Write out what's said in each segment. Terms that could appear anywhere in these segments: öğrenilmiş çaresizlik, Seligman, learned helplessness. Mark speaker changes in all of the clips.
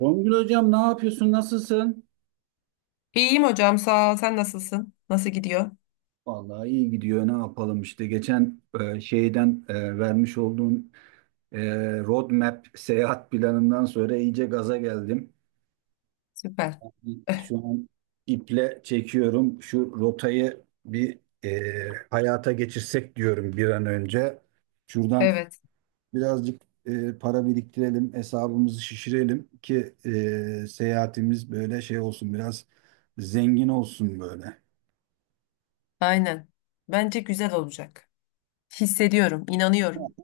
Speaker 1: Songül hocam ne yapıyorsun? Nasılsın?
Speaker 2: İyiyim hocam sağ ol. Sen nasılsın? Nasıl gidiyor?
Speaker 1: Vallahi iyi gidiyor. Ne yapalım işte geçen vermiş olduğun roadmap seyahat planından sonra iyice gaza geldim.
Speaker 2: Süper. Eh,
Speaker 1: Şu an iple çekiyorum. Şu rotayı hayata geçirsek diyorum bir an önce. Şuradan
Speaker 2: Evet,
Speaker 1: birazcık para biriktirelim, hesabımızı şişirelim ki seyahatimiz böyle şey olsun biraz zengin olsun böyle.
Speaker 2: aynen. Bence güzel olacak. Hissediyorum, inanıyorum.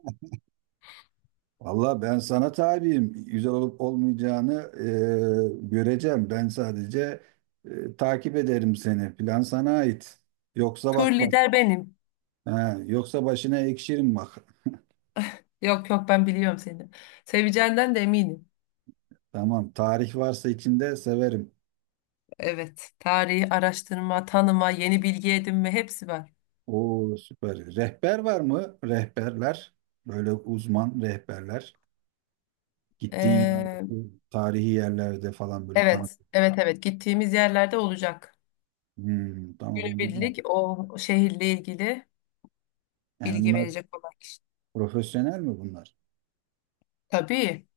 Speaker 1: Valla ben sana tabiyim. Güzel olup olmayacağını göreceğim. Ben sadece takip ederim seni. Plan sana ait. Yoksa
Speaker 2: Tur
Speaker 1: bak bak.
Speaker 2: lider benim.
Speaker 1: Ha, yoksa başına ekşirim bak.
Speaker 2: Yok yok, ben biliyorum seni. Seveceğinden de eminim.
Speaker 1: Tamam. Tarih varsa içinde severim.
Speaker 2: Evet, tarihi araştırma, tanıma, yeni bilgi edinme hepsi var.
Speaker 1: Oo süper. Rehber var mı? Rehberler. Böyle uzman rehberler. Gittiğin
Speaker 2: Ee,
Speaker 1: yerde, tarihi yerlerde falan böyle tanıt.
Speaker 2: evet, evet evet, gittiğimiz yerlerde olacak.
Speaker 1: Hmm, tamam bu güzel.
Speaker 2: Günübirlik o şehirle ilgili
Speaker 1: Yani
Speaker 2: bilgi
Speaker 1: bunlar
Speaker 2: verecek olan kişi.
Speaker 1: profesyonel mi bunlar?
Speaker 2: Tabii,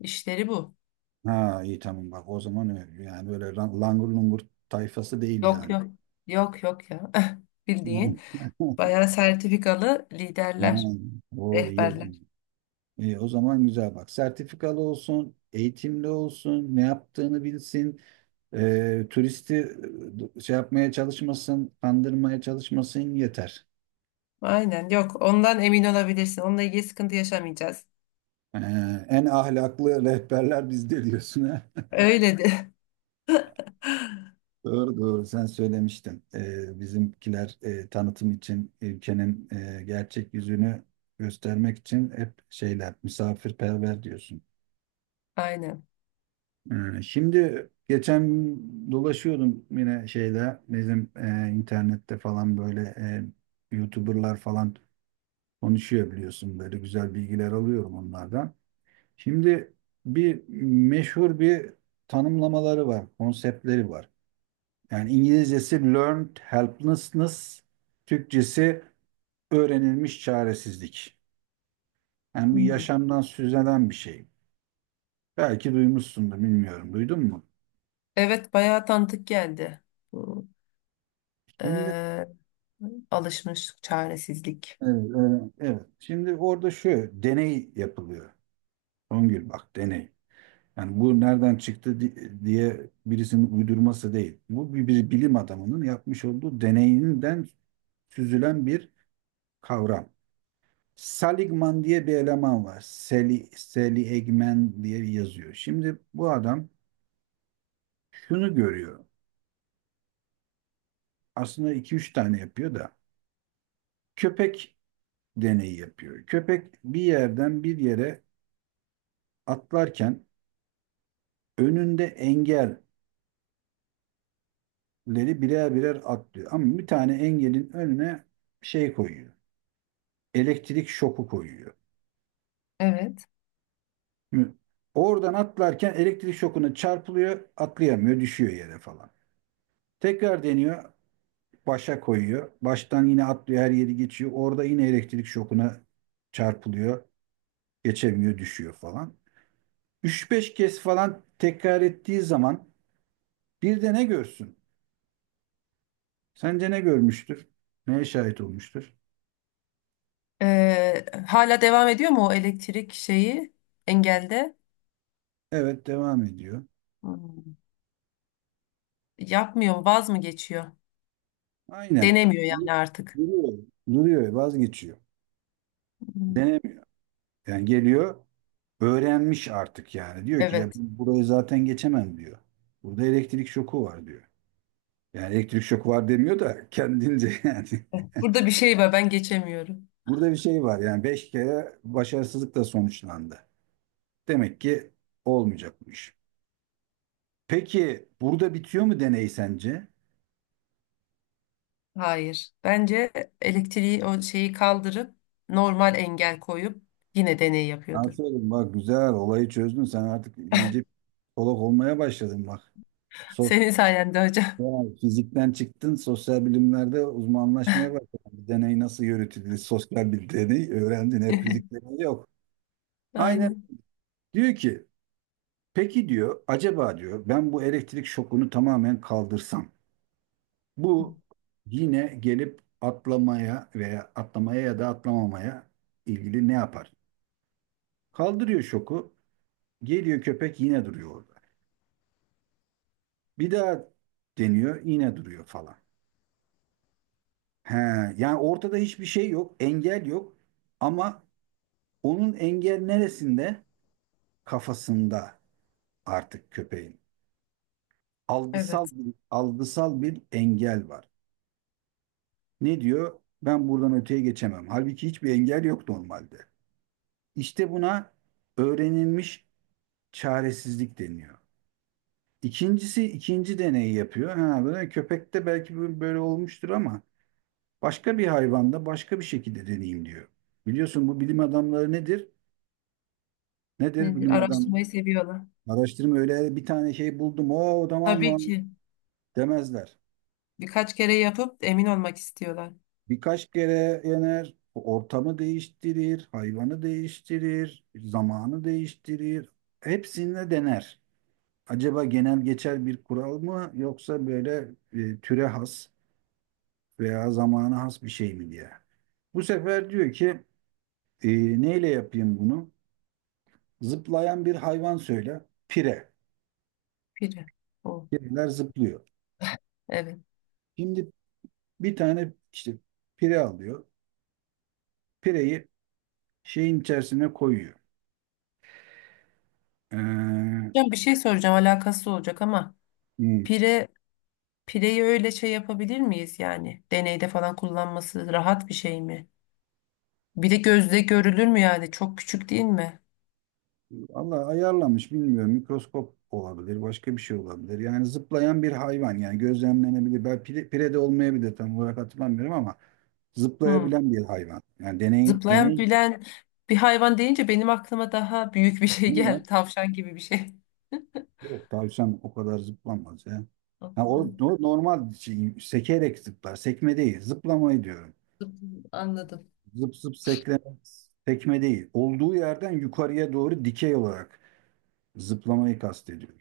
Speaker 2: işleri bu.
Speaker 1: Ha iyi tamam bak o zaman öyle. Yani böyle langur lungur tayfası değil
Speaker 2: Yok
Speaker 1: yani.
Speaker 2: yok. Yok yok ya. Bildiğin. Bayağı sertifikalı
Speaker 1: Ha,
Speaker 2: liderler,
Speaker 1: o iyi o
Speaker 2: rehberler.
Speaker 1: zaman. İyi, o zaman güzel bak. Sertifikalı olsun, eğitimli olsun, ne yaptığını bilsin, turisti kandırmaya çalışmasın yeter.
Speaker 2: Aynen, yok ondan emin olabilirsin. Onunla ilgili sıkıntı yaşamayacağız.
Speaker 1: E, En ahlaklı rehberler bizde diyorsun.
Speaker 2: Öyle de.
Speaker 1: Doğru doğru sen söylemiştin. Bizimkiler tanıtım için ülkenin gerçek yüzünü göstermek için hep şeyler misafirperver diyorsun.
Speaker 2: Aynen.
Speaker 1: Şimdi geçen dolaşıyordum yine şeyde bizim internette falan böyle YouTuber'lar falan konuşuyor biliyorsun böyle güzel bilgiler alıyorum onlardan. Şimdi bir meşhur bir tanımlamaları var, konseptleri var. Yani İngilizcesi learned helplessness, Türkçesi öğrenilmiş çaresizlik. Yani bu
Speaker 2: Hmm.
Speaker 1: yaşamdan süzülen bir şey. Belki duymuşsundur, bilmiyorum. Duydun mu?
Speaker 2: Evet, bayağı tanıdık geldi. Bu
Speaker 1: Şimdi
Speaker 2: eee, alışmış çaresizlik.
Speaker 1: evet. Şimdi orada şu deney yapılıyor. Songül bak deney. Yani bu nereden çıktı diye birisinin uydurması değil. Bu bir bilim adamının yapmış olduğu deneyinden süzülen bir kavram. Seligman diye bir eleman var. Seli Egmen diye yazıyor. Şimdi bu adam şunu görüyor. Aslında iki üç tane yapıyor da. Köpek deneyi yapıyor. Köpek bir yerden bir yere atlarken önünde engelleri birer birer atlıyor. Ama bir tane engelin önüne şey koyuyor. Elektrik şoku koyuyor.
Speaker 2: Evet.
Speaker 1: Şimdi oradan atlarken elektrik şokuna çarpılıyor, atlayamıyor, düşüyor yere falan. Tekrar deniyor. Başa koyuyor. Baştan yine atlıyor her yeri geçiyor. Orada yine elektrik şokuna çarpılıyor. Geçemiyor düşüyor falan. Üç beş kez falan tekrar ettiği zaman bir de ne görsün? Sence ne görmüştür? Neye şahit olmuştur?
Speaker 2: Hala devam ediyor mu o elektrik şeyi engelde?
Speaker 1: Evet devam ediyor.
Speaker 2: Hmm. Yapmıyor mu? Vaz mı geçiyor?
Speaker 1: Aynen.
Speaker 2: Denemiyor yani artık.
Speaker 1: Duruyor. Duruyor vazgeçiyor.
Speaker 2: Hmm.
Speaker 1: Denemiyor. Yani geliyor öğrenmiş artık yani. Diyor ki ya
Speaker 2: Evet.
Speaker 1: burayı zaten geçemem diyor. Burada elektrik şoku var diyor. Yani elektrik şoku var demiyor da kendince yani.
Speaker 2: Burada bir şey var, ben geçemiyorum.
Speaker 1: Burada bir şey var yani beş kere başarısızlıkla sonuçlandı. Demek ki olmayacakmış. Peki burada bitiyor mu deney sence?
Speaker 2: Hayır. Bence elektriği o şeyi kaldırıp normal engel koyup yine deney yapıyordur.
Speaker 1: Aferin bak güzel olayı çözdün sen artık iyice psikolog olmaya başladın bak. so-
Speaker 2: Senin sayende hocam.
Speaker 1: Sosyal fizikten çıktın sosyal bilimlerde uzmanlaşmaya başladın. Bir deney nasıl yürütülür sosyal bir deney öğrendin hep fizik deneyi yok. Aynen
Speaker 2: Aynen.
Speaker 1: diyor ki peki diyor acaba diyor ben bu elektrik şokunu tamamen kaldırsam bu yine gelip atlamaya veya atlamaya ya da atlamamaya ilgili ne yapar? Kaldırıyor şoku. Geliyor köpek yine duruyor orada. Bir daha deniyor yine duruyor falan. He, yani ortada hiçbir şey yok. Engel yok. Ama onun engel neresinde? Kafasında artık köpeğin.
Speaker 2: Evet.
Speaker 1: Algısal bir engel var. Ne diyor? Ben buradan öteye geçemem. Halbuki hiçbir engel yok normalde. İşte buna öğrenilmiş çaresizlik deniyor. İkincisi ikinci deneyi yapıyor. Ha, böyle köpekte belki böyle olmuştur ama başka bir hayvanda başka bir şekilde deneyim diyor. Biliyorsun bu bilim adamları nedir? Nedir
Speaker 2: Nedir?
Speaker 1: bilim adamları?
Speaker 2: Araştırmayı seviyorlar.
Speaker 1: Araştırma öyle bir tane şey buldum. O tamam
Speaker 2: Tabii
Speaker 1: mı?
Speaker 2: ki.
Speaker 1: Demezler.
Speaker 2: Birkaç kere yapıp emin olmak istiyorlar.
Speaker 1: Birkaç kere yener, ortamı değiştirir, hayvanı değiştirir, zamanı değiştirir. Hepsinde dener. Acaba genel geçer bir kural mı yoksa böyle türe has veya zamana has bir şey mi diye. Bu sefer diyor ki neyle yapayım bunu? Zıplayan bir hayvan söyle. Pire.
Speaker 2: Biri. O.
Speaker 1: Pireler zıplıyor.
Speaker 2: Evet.
Speaker 1: Şimdi bir tane işte pire alıyor. Pireyi şeyin içerisine koyuyor. Ee,
Speaker 2: Hocam bir şey soracağım, alakası olacak ama
Speaker 1: hmm,
Speaker 2: pire pireyi öyle şey yapabilir miyiz yani? Deneyde falan kullanması rahat bir şey mi? Bir de gözle görülür mü yani? Çok küçük değil mi?
Speaker 1: Allah ayarlamış bilmiyorum. Mikroskop olabilir. Başka bir şey olabilir. Yani zıplayan bir hayvan. Yani gözlemlenebilir. Ben pire de olmayabilir tam olarak hatırlamıyorum ama
Speaker 2: Hmm.
Speaker 1: zıplayabilen bir hayvan. Yani
Speaker 2: Zıplayan
Speaker 1: deney
Speaker 2: bilen bir hayvan deyince benim aklıma daha büyük bir şey geldi. Tavşan gibi bir şey.
Speaker 1: yok tavşan o kadar zıplamaz ya. Ha, o
Speaker 2: Anladım.
Speaker 1: normal şey, sekerek zıplar. Sekme değil. Zıplamayı diyorum.
Speaker 2: Anladım.
Speaker 1: Zıp zıp sekleme, sekme değil. Olduğu yerden yukarıya doğru dikey olarak zıplamayı kastediyorum.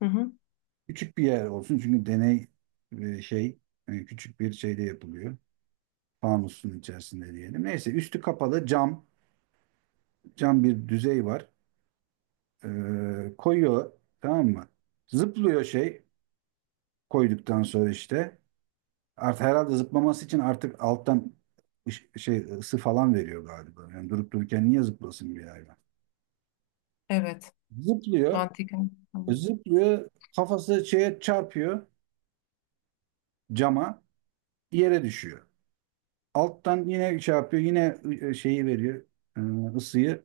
Speaker 2: Hı hı.
Speaker 1: Küçük bir yer olsun çünkü deney e, şey küçük bir şeyde yapılıyor. Fanusun içerisinde diyelim. Neyse üstü kapalı cam bir düzey var. Koyuyor tamam mı? Zıplıyor şey koyduktan sonra işte. Artık herhalde zıplaması için artık alttan şey ısı falan veriyor galiba. Yani durup dururken niye zıplasın bir hayvan?
Speaker 2: Evet.
Speaker 1: Zıplıyor,
Speaker 2: Mantıken.
Speaker 1: zıplıyor, kafası şeye çarpıyor cama, yere düşüyor. Alttan yine şey yapıyor, yine şeyi veriyor, ısıyı.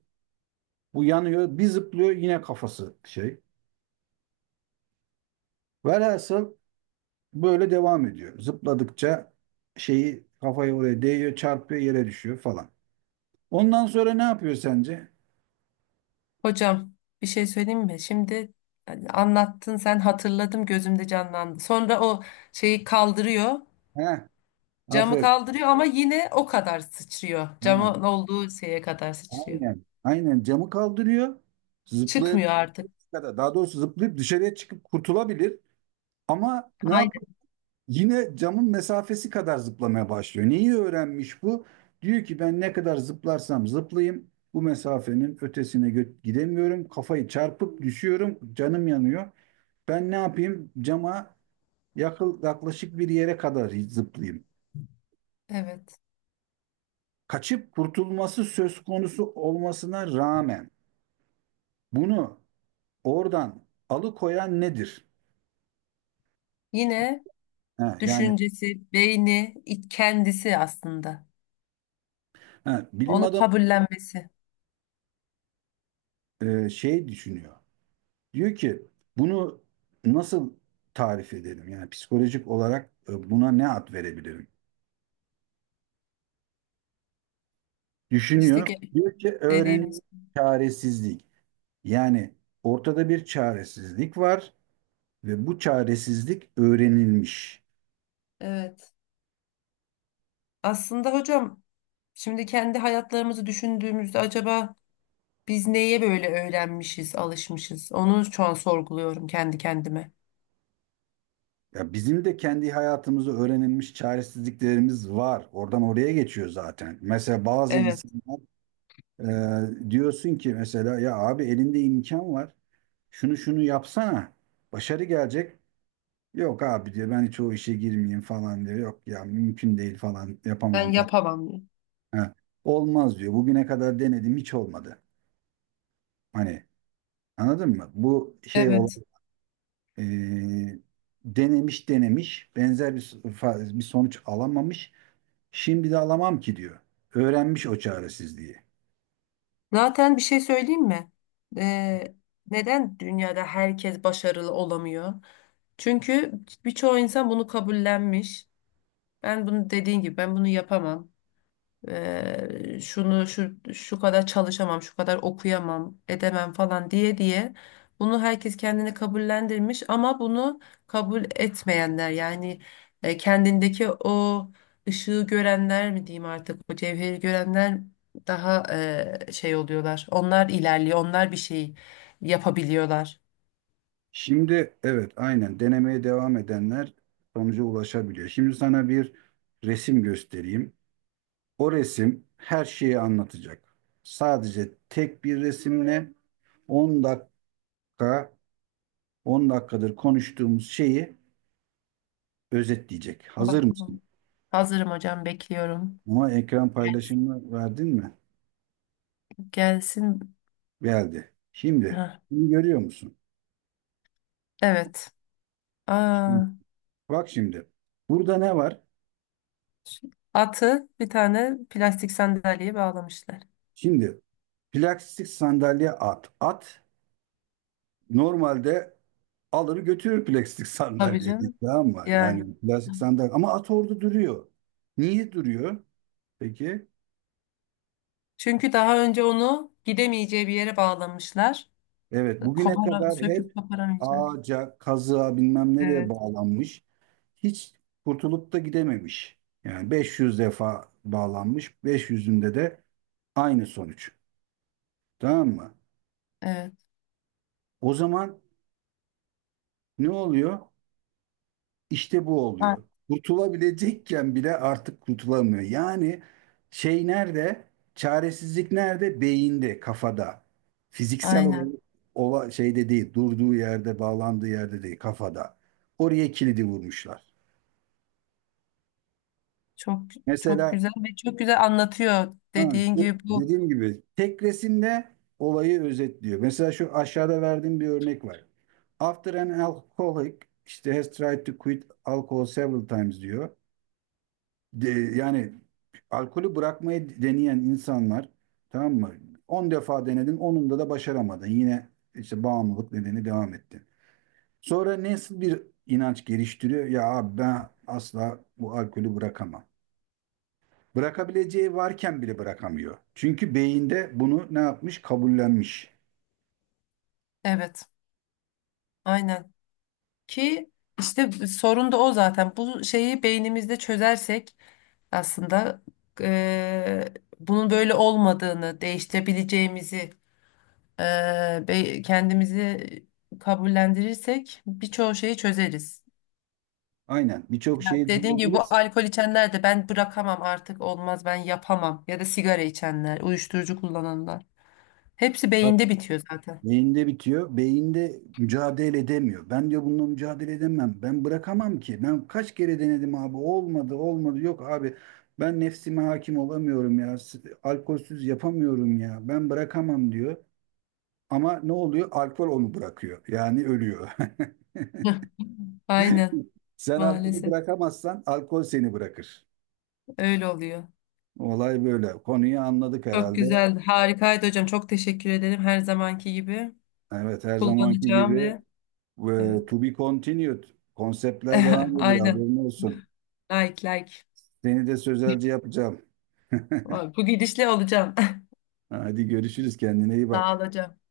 Speaker 1: Bu yanıyor, bir zıplıyor yine kafası şey. Velhasıl böyle devam ediyor. Zıpladıkça şeyi kafayı oraya değiyor, çarpıyor, yere düşüyor falan. Ondan sonra ne yapıyor sence?
Speaker 2: Hocam bir şey söyleyeyim mi? Şimdi hani anlattın, sen hatırladım, gözümde canlandı. Sonra o şeyi kaldırıyor.
Speaker 1: Heh,
Speaker 2: Camı
Speaker 1: aferin.
Speaker 2: kaldırıyor ama yine o kadar sıçrıyor. Camın
Speaker 1: Ha.
Speaker 2: olduğu şeye kadar sıçrıyor.
Speaker 1: Aynen. Aynen camı kaldırıyor. Zıplayabilir
Speaker 2: Çıkmıyor artık.
Speaker 1: kadar. Daha doğrusu zıplayıp dışarıya çıkıp kurtulabilir. Ama ne yapıyor?
Speaker 2: Aynen.
Speaker 1: Yine camın mesafesi kadar zıplamaya başlıyor. Neyi öğrenmiş bu? Diyor ki ben ne kadar zıplarsam zıplayayım bu mesafenin ötesine gidemiyorum. Kafayı çarpıp düşüyorum. Canım yanıyor. Ben ne yapayım? Cama yaklaşık bir yere kadar zıplayayım.
Speaker 2: Evet.
Speaker 1: Kaçıp kurtulması söz konusu olmasına rağmen bunu oradan alıkoyan nedir?
Speaker 2: Yine
Speaker 1: Ha, yani
Speaker 2: düşüncesi, beyni, kendisi aslında.
Speaker 1: ha, Bilim
Speaker 2: Onu
Speaker 1: adamı
Speaker 2: kabullenmesi.
Speaker 1: şey düşünüyor. Diyor ki bunu nasıl tarif edelim? Yani psikolojik olarak buna ne ad verebilirim?
Speaker 2: İşte
Speaker 1: Düşünüyor.
Speaker 2: ge-
Speaker 1: Diyor ki öğrenim
Speaker 2: dediğimiz.
Speaker 1: çaresizlik. Yani ortada bir çaresizlik var ve bu çaresizlik öğrenilmiş.
Speaker 2: Evet. Aslında hocam, şimdi kendi hayatlarımızı düşündüğümüzde acaba biz neye böyle öğrenmişiz, alışmışız? Onu şu an sorguluyorum kendi kendime.
Speaker 1: Ya bizim de kendi hayatımızda öğrenilmiş çaresizliklerimiz var. Oradan oraya geçiyor zaten. Mesela bazı
Speaker 2: Evet.
Speaker 1: insanlar. Diyorsun ki mesela ya abi elinde imkan var. Şunu şunu yapsana. Başarı gelecek. Yok abi diyor ben hiç o işe girmeyeyim falan diyor. Yok ya mümkün değil falan yapamam
Speaker 2: Ben
Speaker 1: falan.
Speaker 2: yapamam diye.
Speaker 1: Ha, olmaz diyor. Bugüne kadar denedim hiç olmadı. Hani anladın mı? Bu şey olan
Speaker 2: Evet.
Speaker 1: e, denemiş denemiş benzer bir, so- fa- bir sonuç alamamış. Şimdi de alamam ki diyor. Öğrenmiş o çaresizliği.
Speaker 2: Zaten bir şey söyleyeyim mi? Ee, neden dünyada herkes başarılı olamıyor? Çünkü birçoğu insan bunu kabullenmiş. Ben bunu, dediğin gibi, ben bunu yapamam. Şunu şu şu kadar çalışamam, şu kadar okuyamam, edemem falan diye diye bunu herkes kendini kabullendirmiş ama bunu kabul etmeyenler yani kendindeki o ışığı görenler mi diyeyim, artık o cevheri görenler daha şey oluyorlar. Onlar ilerliyor, onlar bir şey yapabiliyorlar.
Speaker 1: Şimdi evet aynen denemeye devam edenler sonuca ulaşabiliyor. Şimdi sana bir resim göstereyim. O resim her şeyi anlatacak. Sadece tek bir resimle 10 dakika 10 dakikadır konuştuğumuz şeyi özetleyecek. Hazır mısın?
Speaker 2: Bakalım. Hazırım hocam, bekliyorum.
Speaker 1: Ama ekran
Speaker 2: Gelsin.
Speaker 1: paylaşımını verdin mi?
Speaker 2: Gelsin.
Speaker 1: Geldi. Şimdi
Speaker 2: Heh,
Speaker 1: bunu görüyor musun?
Speaker 2: evet. Aa.
Speaker 1: Şimdi, bak şimdi. Burada ne var?
Speaker 2: Atı bir tane plastik sandalyeye bağlamışlar.
Speaker 1: Şimdi plastik sandalye at. At normalde alır götürür plastik
Speaker 2: Tabii
Speaker 1: sandalyeyi
Speaker 2: canım.
Speaker 1: tamam mı?
Speaker 2: Yani.
Speaker 1: Yani plastik sandalye ama at orada duruyor. Niye duruyor peki?
Speaker 2: Çünkü daha önce onu gidemeyeceği bir yere bağlamışlar.
Speaker 1: Evet bugüne
Speaker 2: Kopara,
Speaker 1: kadar
Speaker 2: söküp
Speaker 1: hep
Speaker 2: koparamayacağı
Speaker 1: ağaca, kazığa bilmem nereye
Speaker 2: evet,
Speaker 1: bağlanmış. Hiç kurtulup da gidememiş. Yani 500 defa bağlanmış. 500'ünde de aynı sonuç. Tamam mı?
Speaker 2: evet.
Speaker 1: O zaman ne oluyor? İşte bu
Speaker 2: A-
Speaker 1: oluyor. Kurtulabilecekken bile artık kurtulamıyor. Yani şey nerede? Çaresizlik nerede? Beyinde, kafada. Fiziksel olarak
Speaker 2: Aynen.
Speaker 1: şeyde değil, durduğu yerde, bağlandığı yerde değil, kafada. Oraya kilidi vurmuşlar.
Speaker 2: Çok çok
Speaker 1: Mesela
Speaker 2: güzel ve çok güzel anlatıyor
Speaker 1: ha,
Speaker 2: dediğin gibi bu.
Speaker 1: dediğim gibi tek resimde olayı özetliyor. Mesela şu aşağıda verdiğim bir örnek var. After an alcoholic işte has tried to quit alcohol several times diyor. De, yani alkolü bırakmayı deneyen insanlar tamam mı? 10 defa denedin, onunda da başaramadın. Yine işte bağımlılık nedeni devam etti. Sonra nasıl bir inanç geliştiriyor? Ya abi ben asla bu alkolü bırakamam. Bırakabileceği varken bile bırakamıyor. Çünkü beyinde bunu ne yapmış? Kabullenmiş.
Speaker 2: Evet, aynen. Ki işte sorun da o zaten. Bu şeyi beynimizde çözersek aslında eee, bunun böyle olmadığını, değiştirebileceğimizi, kendimizi kabullendirirsek birçoğu şeyi çözeriz.
Speaker 1: Aynen. Birçok şeyi
Speaker 2: Dediğim gibi bu
Speaker 1: düşünebiliriz.
Speaker 2: alkol içenler de ben bırakamam artık, olmaz, ben yapamam ya da sigara içenler, uyuşturucu kullananlar. Hepsi beyinde bitiyor zaten.
Speaker 1: Beyinde bitiyor. Beyinde mücadele edemiyor. Ben diyor bununla mücadele edemem. Ben bırakamam ki. Ben kaç kere denedim abi. Olmadı, olmadı. Yok abi. Ben nefsime hakim olamıyorum ya. Alkolsüz yapamıyorum ya. Ben bırakamam diyor. Ama ne oluyor? Alkol onu bırakıyor. Yani ölüyor.
Speaker 2: Hıh, aynen,
Speaker 1: Sen alkolü
Speaker 2: maalesef
Speaker 1: bırakamazsan alkol seni bırakır.
Speaker 2: öyle oluyor.
Speaker 1: Olay böyle. Konuyu anladık
Speaker 2: Çok
Speaker 1: herhalde.
Speaker 2: güzel, harikaydı hocam. Çok teşekkür ederim her zamanki gibi.
Speaker 1: Evet her zamanki gibi
Speaker 2: Kullanacağım ve evet.
Speaker 1: to be continued. Konseptler devam ediyor.
Speaker 2: Aynen.
Speaker 1: Haberin olsun.
Speaker 2: Like like.
Speaker 1: Seni de sözelci yapacağım.
Speaker 2: Vay, bu gidişle olacağım.
Speaker 1: Hadi görüşürüz kendine iyi
Speaker 2: Sağ ol
Speaker 1: bak.
Speaker 2: hocam.